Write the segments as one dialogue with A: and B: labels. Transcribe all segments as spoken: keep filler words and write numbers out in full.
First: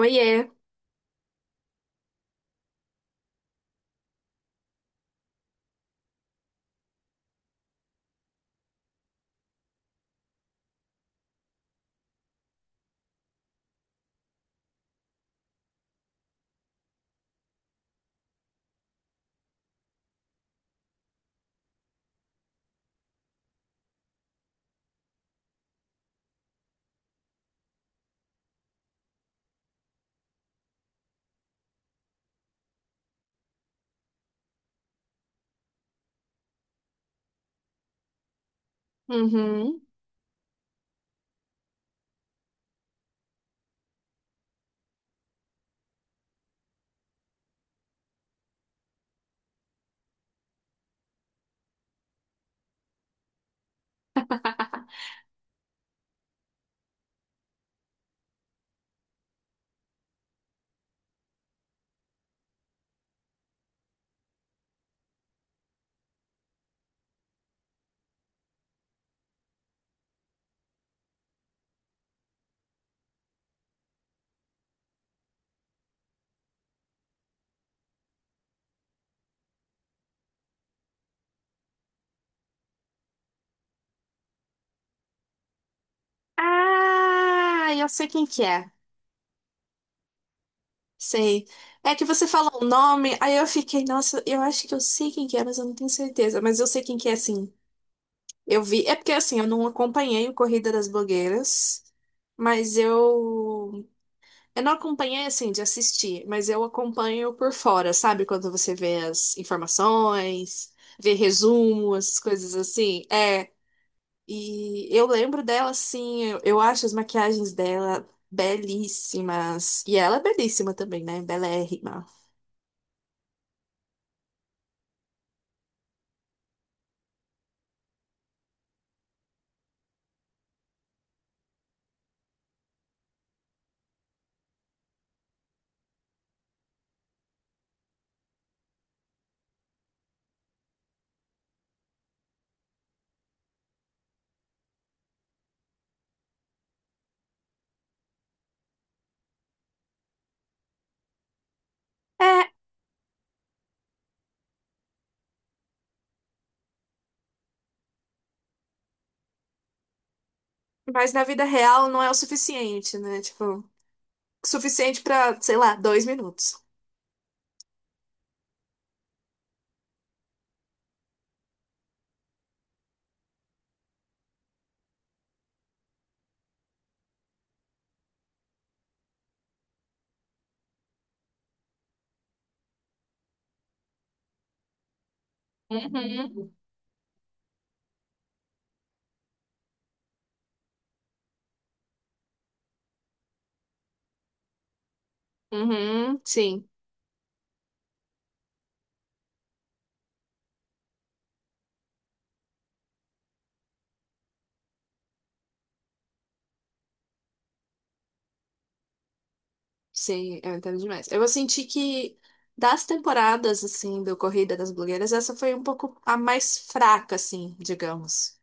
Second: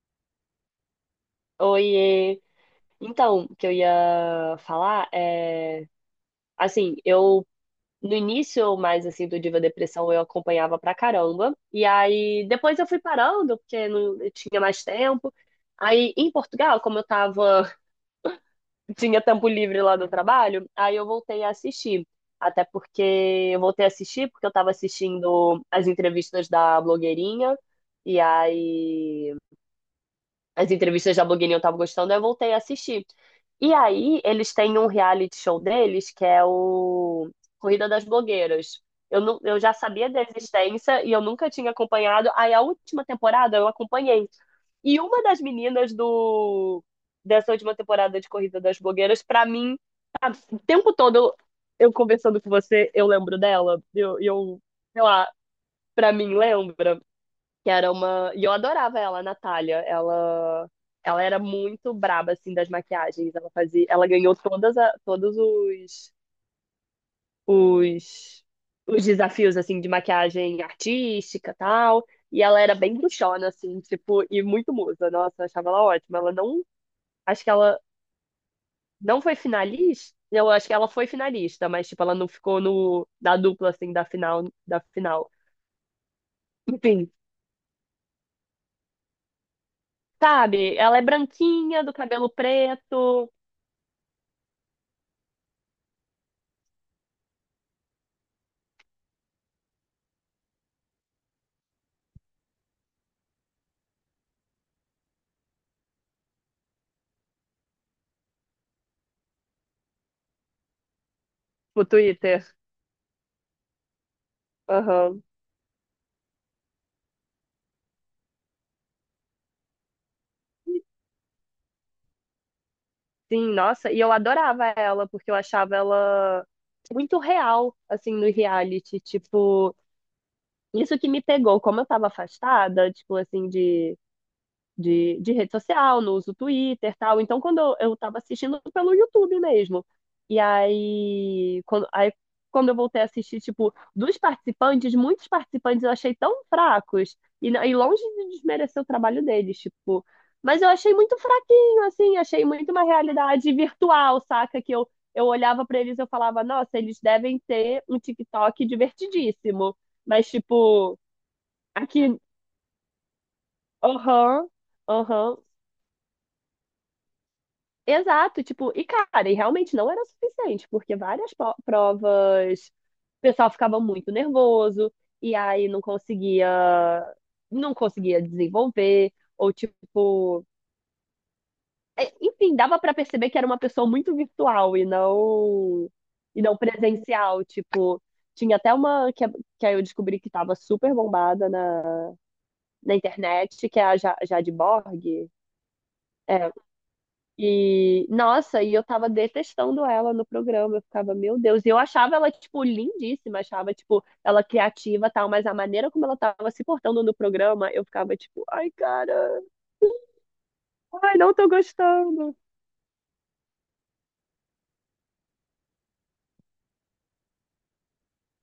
A: Oiê.
B: Oiê. Então, o que eu ia falar é, assim, eu no início mais assim do Diva Depressão eu acompanhava pra caramba, e aí depois eu fui parando porque não eu tinha mais tempo. Aí em Portugal, como eu tava, tinha tempo livre lá do trabalho, aí eu voltei a assistir. Até porque eu voltei a assistir porque eu tava assistindo as entrevistas da blogueirinha e aí as entrevistas da blogueirinha eu tava gostando, eu voltei a assistir. E aí, eles têm um reality show deles, que é o Corrida das Blogueiras. Eu, não, Eu já
A: Uhum.
B: sabia da existência e eu nunca tinha acompanhado. Aí, a última temporada eu acompanhei. E uma das meninas do dessa última temporada de Corrida das Blogueiras, pra mim, o tempo todo eu, eu conversando com você, eu lembro dela. Eu, eu, sei lá, pra mim, lembra que era uma. E eu adorava ela, a Natália. Ela, ela era muito braba, assim, das maquiagens. Ela fazia, ela ganhou todas a... todos os... os os desafios, assim, de maquiagem artística, tal. E ela era bem bruxona, assim, tipo, e muito musa. Nossa, eu achava ela ótima. Ela não, acho que ela não foi finalista. Eu acho que ela foi finalista, mas tipo, ela não ficou no da dupla assim da final, da final. Enfim,
A: Ah, eu sei quem que é.
B: sabe? Ela é
A: Sei.
B: branquinha, do
A: É que você
B: cabelo
A: falou o nome,
B: preto.
A: aí eu fiquei, nossa, eu acho que eu sei quem que é, mas eu não tenho certeza. Mas eu sei quem que é, sim. Eu vi. É porque, assim, eu não acompanhei o Corrida das Blogueiras, mas eu. Eu não acompanhei, assim, de assistir, mas eu acompanho por fora, sabe? Quando você vê as informações, vê
B: O
A: resumo, essas
B: Twitter.
A: coisas assim. É, E eu
B: Aham.
A: lembro dela assim, eu, eu acho as maquiagens dela belíssimas. E ela é belíssima também, né? Belérrima.
B: Sim, nossa, e eu adorava ela, porque eu achava ela muito real, assim, no reality. Tipo, isso que me pegou, como eu tava afastada, tipo, assim, de de, de rede social, no uso Twitter, tal. Então, quando eu, eu tava assistindo pelo YouTube mesmo. E aí quando, aí, quando eu voltei a assistir, tipo, dos participantes, muitos participantes eu achei tão fracos. E, não- e longe de desmerecer o trabalho deles, tipo. Mas eu achei muito fraquinho, assim, achei
A: É,
B: muito uma realidade virtual, saca? Que eu, eu olhava pra eles e eu falava, nossa, eles devem ter um TikTok divertidíssimo. Mas, tipo,
A: mas na vida real não é o
B: aqui,
A: suficiente, né? Tipo,
B: aham,
A: suficiente
B: aham,
A: pra, sei lá, dois minutos.
B: exato, tipo, e cara, e realmente não era o suficiente, porque várias po- provas o pessoal ficava muito nervoso e aí não conseguia não conseguia desenvolver ou tipo, é, enfim, dava pra perceber que era uma pessoa muito virtual e não e
A: Uhum.
B: não presencial, tipo, tinha até uma que, que aí eu descobri que tava super bombada na, na internet, que é a Ja- Jade Borg.
A: Uhum,
B: É.
A: sim,
B: E, nossa, e eu tava detestando ela no programa. Eu ficava, meu Deus. E eu achava ela, tipo, lindíssima. Achava, tipo, ela criativa e tal. Mas a maneira como ela tava se portando no programa, eu ficava, tipo, ai, cara.
A: sim, eu entendo demais.
B: Ai,
A: Eu
B: não tô
A: senti que
B: gostando.
A: das temporadas, assim, do Corrida das Blogueiras, essa foi um pouco a mais fraca, assim, digamos.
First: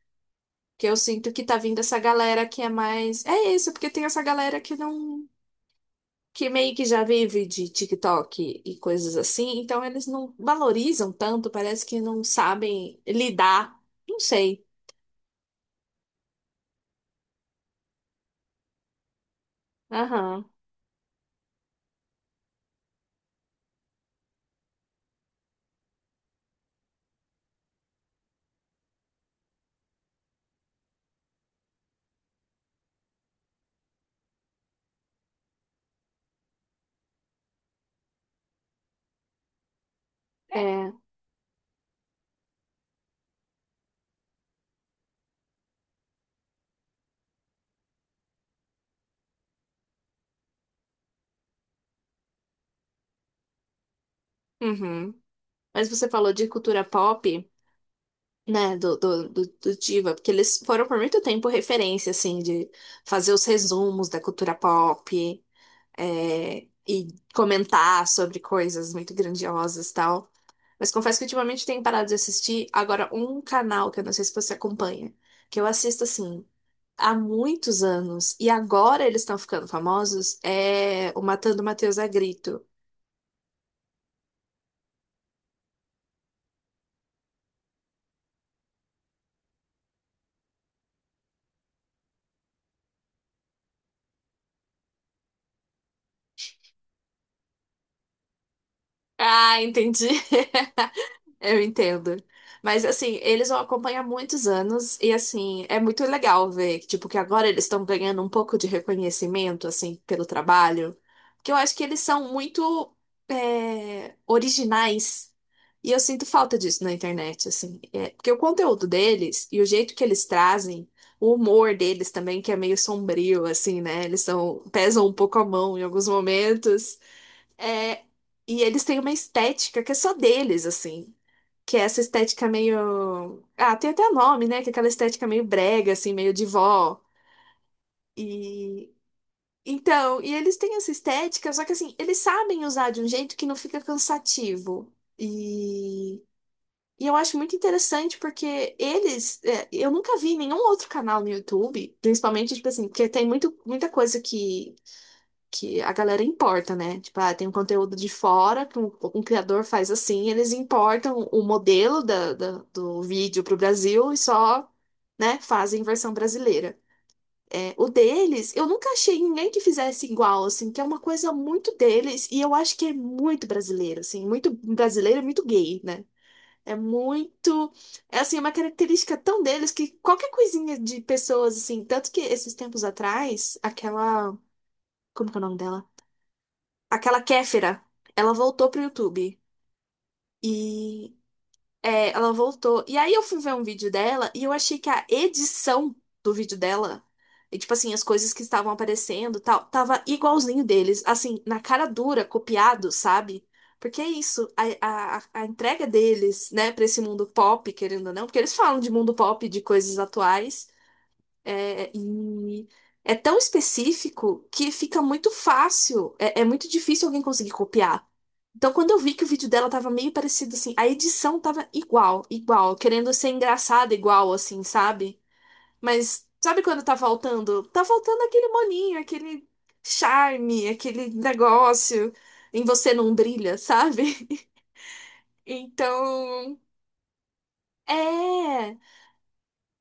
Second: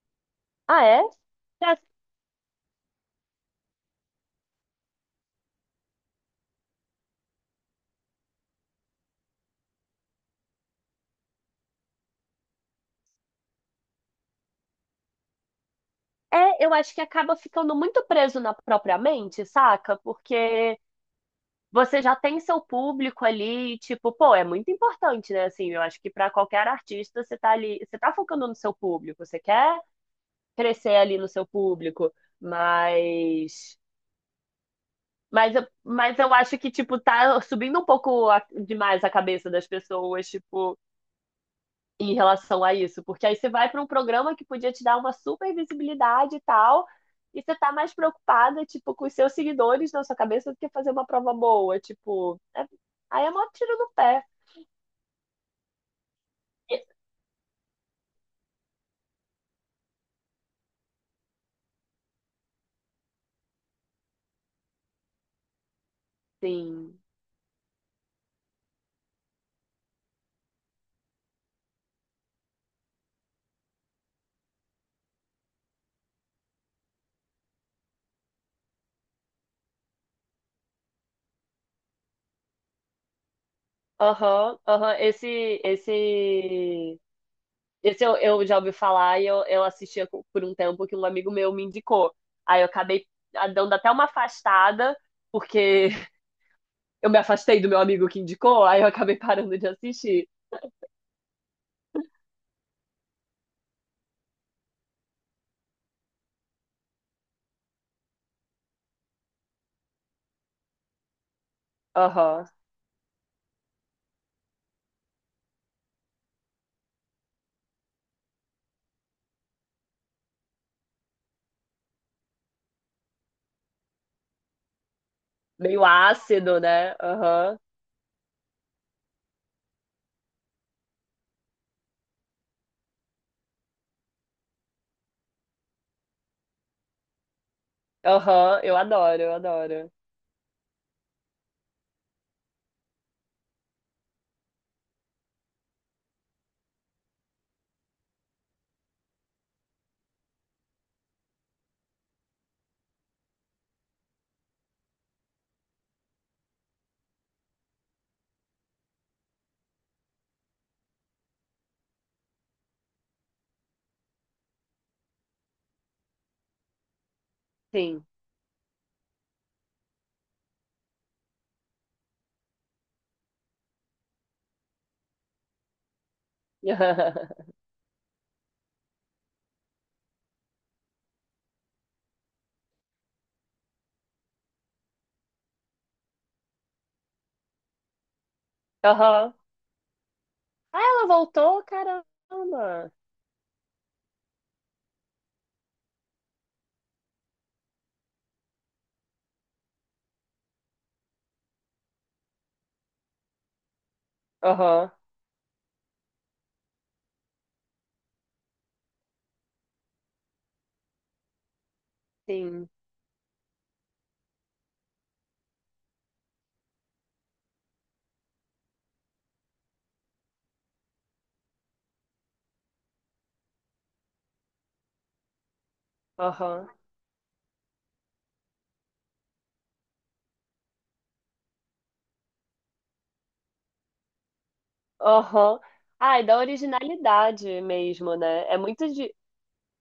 B: Ah,
A: Que eu
B: é?
A: sinto que tá
B: Já-
A: vindo essa galera que é mais. É isso, porque tem essa galera que não. Que meio que já vive de TikTok e coisas assim, então eles não valorizam tanto, parece que não sabem lidar. Não sei.
B: É, eu acho que acaba ficando muito preso na própria mente, saca?
A: Aham.
B: Porque você já tem seu público ali, tipo, pô, é muito importante, né? Assim, eu acho que pra qualquer artista, você tá ali, você tá focando no seu público, você quer crescer ali no seu público, mas mas eu, mas eu acho que tipo tá subindo um pouco a- demais a cabeça das pessoas, tipo,
A: É.
B: em relação a isso, porque aí você vai para um programa que podia te dar uma super visibilidade e tal, e você tá mais preocupada, tipo, com os seus seguidores na sua cabeça do que fazer uma prova boa, tipo, é- aí é mó tiro no pé.
A: Uhum. Mas você falou de
B: E-
A: cultura pop, né, do, do, do, do Diva, porque eles foram por muito tempo referência, assim, de fazer os resumos da cultura pop, é,
B: Sim.
A: e comentar sobre coisas muito grandiosas e tal. Mas confesso que ultimamente tenho parado de assistir agora um canal que eu não sei se você acompanha, que eu assisto assim há muitos anos e agora eles estão ficando famosos, é o Matando Matheus a Grito.
B: Aham, aham. Esse, esse Esse eu, eu já ouvi falar e eu, eu assistia co- por um tempo que um amigo meu me indicou. Aí eu acabei ah, dando até uma afastada, porque eu me afastei do meu amigo que indicou, aí eu acabei parando
A: Ah,
B: de
A: entendi.
B: assistir.
A: Eu entendo. Mas assim, eles vão acompanhar muitos anos e assim, é muito legal ver que tipo que agora eles estão ganhando um pouco de reconhecimento assim pelo trabalho, que eu acho que eles são
B: Aham.
A: muito é, originais. E eu sinto falta disso na internet, assim. É, porque o conteúdo deles e o jeito que eles trazem, o humor deles também, que é meio sombrio, assim, né? Eles são, pesam um pouco a mão em
B: Meio
A: alguns
B: ácido, né?
A: momentos.
B: Aham.
A: É, e eles têm uma estética que é só deles, assim. Que é essa estética meio. Ah, tem até nome, né? Que é aquela estética meio brega, assim, meio de vó.
B: Aham. Eu
A: E.
B: adoro, eu adoro.
A: Então, e eles têm essa estética, só que assim, eles sabem usar de um jeito que não fica cansativo. E. E eu acho muito interessante porque eles. é, eu nunca vi nenhum outro canal no YouTube, principalmente, tipo assim, porque tem muito, muita coisa que que a galera importa, né? Tipo, ah, tem um conteúdo de fora que um, um criador faz assim, eles importam o modelo da, da- do vídeo para o Brasil e só, né, fazem versão brasileira. É, o
B: Sim.
A: deles, eu nunca achei ninguém que fizesse igual, assim, que é uma coisa muito deles e eu acho que é muito brasileiro, assim, muito brasileiro e muito gay, né? É muito, é assim, é uma característica tão deles que qualquer coisinha de pessoas, assim, tanto que esses tempos atrás, aquela, como que é o nome dela? Aquela Kéfera, ela voltou pro
B: Aham.
A: YouTube.
B: Ah, ela
A: E
B: voltou?
A: é, ela voltou.
B: Caramba.
A: E aí eu fui ver um vídeo dela e eu achei que a edição do vídeo dela, e, tipo assim, as coisas que estavam aparecendo, e tal, tava igualzinho deles, assim, na cara dura, copiado, sabe? Porque é isso,
B: Aham.
A: a, a, a entrega deles, né, pra esse mundo pop, querendo ou não, porque eles falam de mundo pop, de coisas atuais. É, e
B: Sim.
A: é tão específico que fica muito fácil, é, é muito difícil alguém conseguir copiar. Então, quando eu vi que o vídeo dela tava meio parecido, assim, a edição tava igual, igual, querendo ser engraçada igual, assim, sabe? Mas sabe
B: Aham.
A: quando tá faltando? Tá faltando aquele molinho, aquele charme, aquele negócio em você não brilha, sabe?
B: Aham. Ai, da
A: Então,
B: originalidade mesmo, né? É
A: é,
B: muito, di-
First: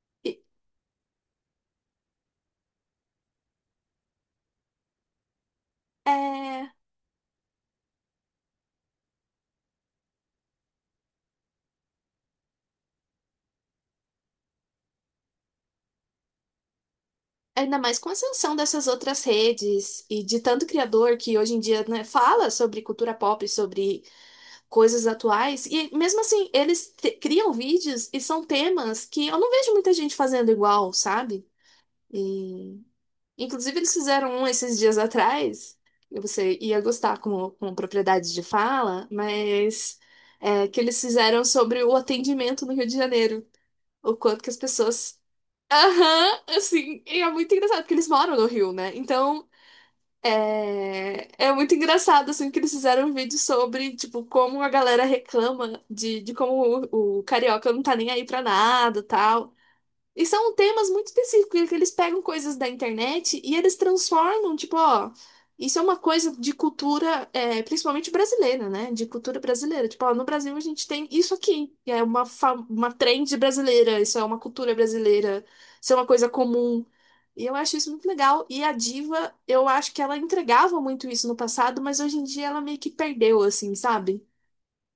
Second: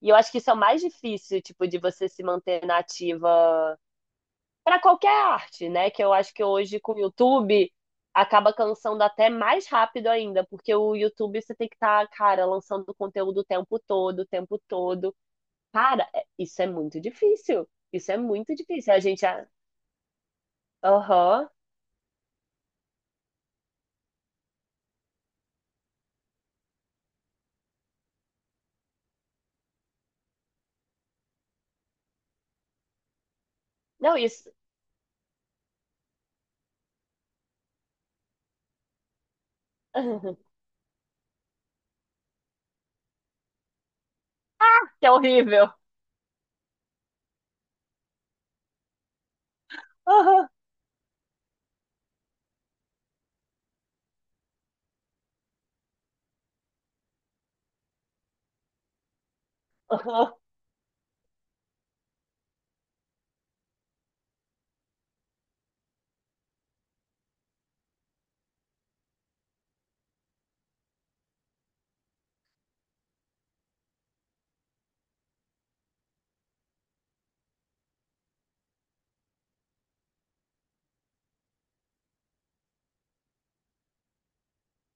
B: E eu acho que isso é o mais difícil, tipo, de você se manter nativa para qualquer arte, né? Que eu acho que
A: é.
B: hoje com o YouTube acaba cansando até mais rápido ainda, porque o YouTube você tem que estar, cara, lançando conteúdo o tempo todo, o tempo todo. Cara, é- isso é muito difícil.
A: Ainda mais com
B: Isso
A: a
B: é muito
A: ascensão dessas
B: difícil. A
A: outras
B: gente, ah,
A: redes e de tanto criador que
B: aham.
A: hoje em dia, né, fala sobre cultura pop, sobre coisas atuais, e mesmo assim, eles te- criam vídeos e são temas que eu não vejo muita gente fazendo igual, sabe? E, inclusive, eles
B: Não,
A: fizeram um
B: isso.
A: esses dias atrás, e você ia gostar com, com propriedade de fala, mas é, que eles fizeram sobre o atendimento no Rio de Janeiro, o quanto que as
B: Que é
A: pessoas.
B: horrível.
A: Aham, assim, e é muito engraçado, porque eles moram no Rio, né? Então, é, é muito engraçado, assim, que eles fizeram um vídeo sobre, tipo, como a galera reclama de, de como o, o carioca não tá nem aí pra nada, tal. E
B: Aham.
A: são temas muito específicos, que eles pegam coisas da internet e eles transformam, tipo, ó, isso é uma coisa de cultura, é, principalmente brasileira, né? De cultura brasileira. Tipo, ó, no Brasil a gente tem isso aqui, que é uma, fa- uma trend brasileira, isso é uma cultura brasileira, isso é uma coisa comum. E eu acho isso muito legal. E a Diva, eu acho que ela entregava muito isso no passado, mas hoje em dia ela meio que perdeu, assim, sabe?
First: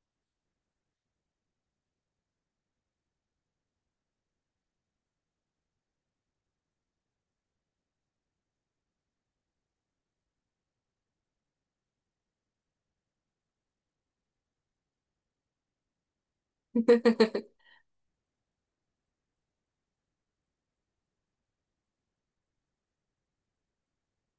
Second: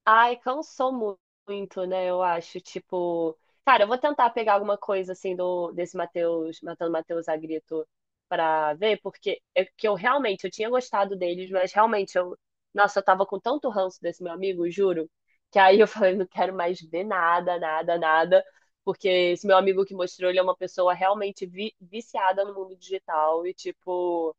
B: Ai, cansou mu- muito, né? Eu acho, tipo, cara, eu vou tentar pegar alguma coisa assim do desse Matheus, Matando Matheus Agrito pra ver, porque é que eu realmente eu tinha gostado deles, mas realmente eu, nossa, eu tava com tanto ranço desse meu amigo, juro, que aí eu falei, não quero mais ver nada, nada, nada, porque esse meu amigo que mostrou, ele é uma pessoa realmente vi- viciada no mundo digital e tipo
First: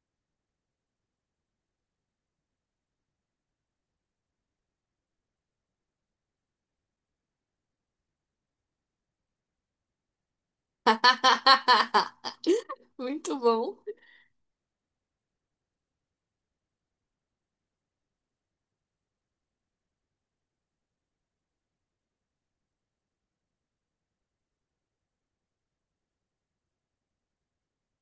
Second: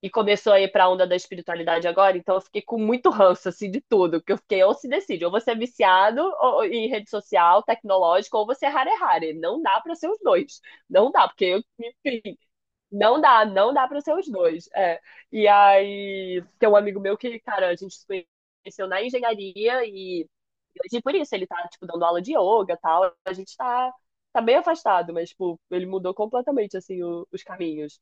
B: e começou a ir pra onda da espiritualidade agora, então eu fiquei com muito ranço, assim, de tudo, porque eu fiquei, ou se decide, ou você é viciado ou- em rede social, tecnológico, ou você é rare rare, não dá pra ser os dois, não dá, porque eu, enfim, não
A: Muito
B: dá, não
A: bom.
B: dá pra ser os dois, é. E aí, tem um amigo meu que, cara, a gente se conheceu na engenharia e hoje por isso ele tá, tipo, dando aula de yoga e tal, a gente tá, tá bem afastado, mas, tipo, ele mudou completamente, assim, o- os caminhos.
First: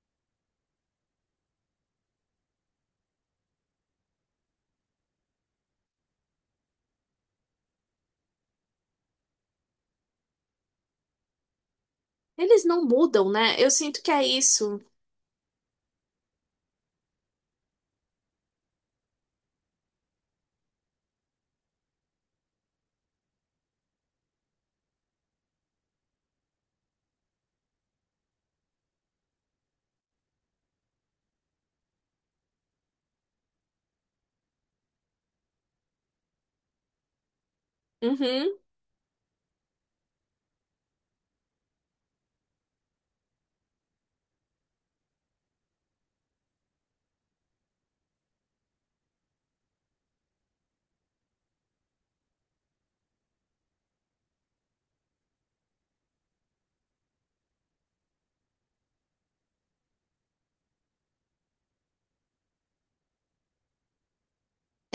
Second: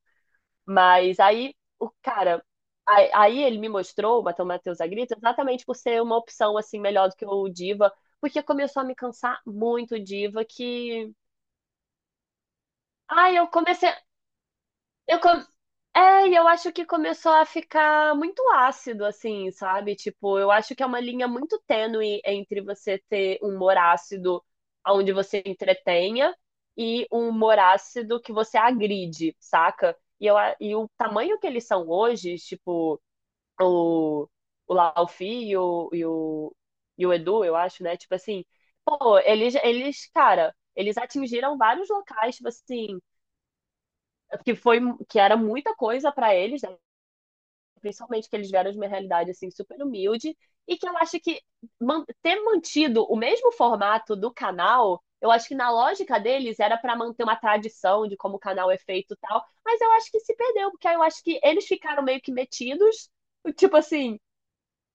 B: Mas aí, o cara, aí, aí ele me mostrou o Matão Matheus Agrita exatamente por ser uma opção assim melhor do que o Diva, porque começou a me cansar muito o Diva que,
A: Eles não mudam,
B: ai, eu
A: né? Eu
B: comecei,
A: sinto que é isso.
B: eu com- é, e eu acho que começou a ficar muito ácido assim, sabe? Tipo, eu acho que é uma linha muito tênue entre você ter um humor ácido onde você entretenha e um humor ácido que você agride, saca? E, eu, a- e o tamanho que eles são hoje, tipo, o, o Laufi e o, e o, e o Edu, eu acho, né? Tipo assim,
A: Uhum.
B: pô, eles, eles, cara, eles atingiram vários locais, tipo assim, que foi, que era muita coisa pra eles, né? Principalmente que eles vieram de uma realidade, assim, super humilde, e que eu acho que man- ter mantido o mesmo formato do canal, eu acho que na lógica deles era pra manter uma tradição de como o canal é feito e tal, mas eu acho que se perdeu, porque aí eu acho que eles ficaram meio que metidos, tipo assim,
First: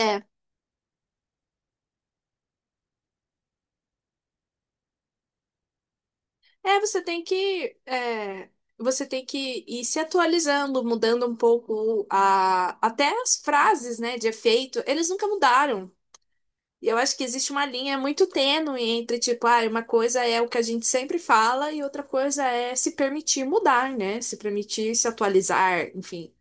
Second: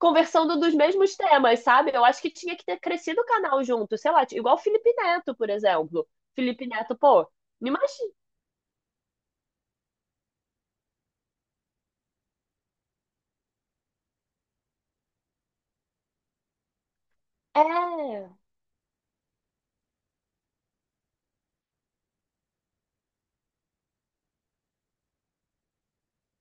A: É,
B: dos mesmos temas, sabe? Eu acho que tinha que ter crescido o canal junto, sei lá, igual o Felipe Neto, por exemplo. Felipe
A: é,
B: Neto,
A: você tem
B: pô, me
A: que,
B: imagina.
A: é, você tem que ir se atualizando, mudando um pouco a, até as frases, né, de efeito, eles nunca mudaram. E eu acho que existe uma linha muito
B: É,
A: tênue entre, tipo, ah, uma coisa é o que a gente sempre fala e outra coisa é se permitir mudar, né, se permitir se atualizar, enfim.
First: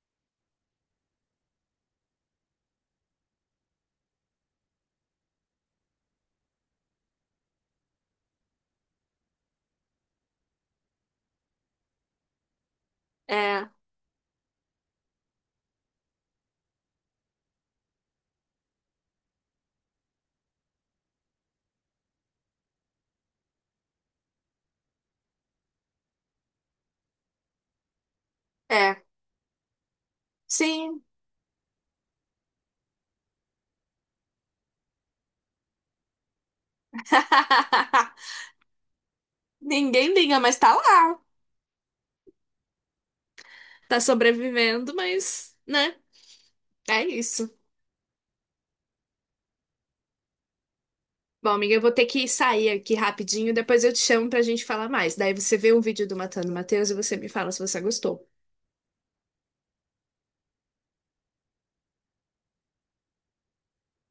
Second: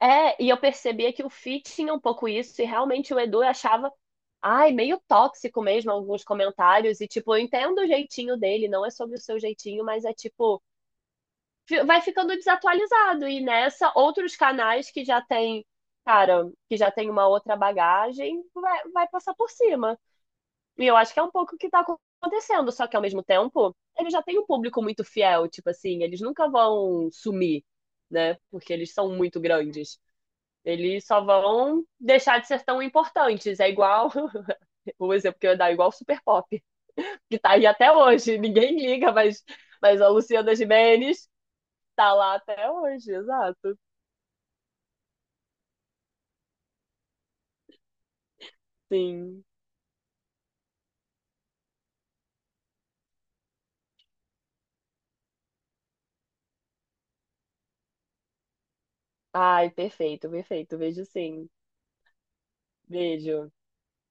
B: é, e eu percebia que o Fit tinha um pouco isso, e realmente o Edu eu achava, ai, meio tóxico mesmo alguns comentários, e tipo, eu entendo o jeitinho dele, não é sobre o seu jeitinho, mas é tipo, fi- vai ficando desatualizado. E
A: É,
B: nessa, outros canais que já tem, cara, que já tem uma outra bagagem, vai, vai passar por cima. E eu acho que é um pouco o que tá acontecendo, só que ao mesmo tempo, eles já têm um público muito fiel, tipo assim, eles nunca vão sumir, né? Porque eles
A: é,
B: são muito grandes.
A: sim.
B: Eles só vão deixar de ser tão importantes. É igual, o exemplo que eu ia dar, é igual o Super Pop, que tá aí até hoje. Ninguém liga, mas, mas a
A: Ninguém liga,
B: Luciana
A: mas tá lá.
B: Gimenez tá lá até hoje, exato.
A: Tá sobrevivendo, mas, né? É isso.
B: Sim.
A: Bom, amiga, eu vou ter que sair aqui rapidinho, depois eu te chamo pra gente falar mais. Daí você vê um vídeo do Matando Matheus e você me fala se você gostou.
B: Ai, perfeito, perfeito. Vejo sim. Vejo.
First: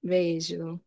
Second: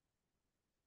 A: Beijo.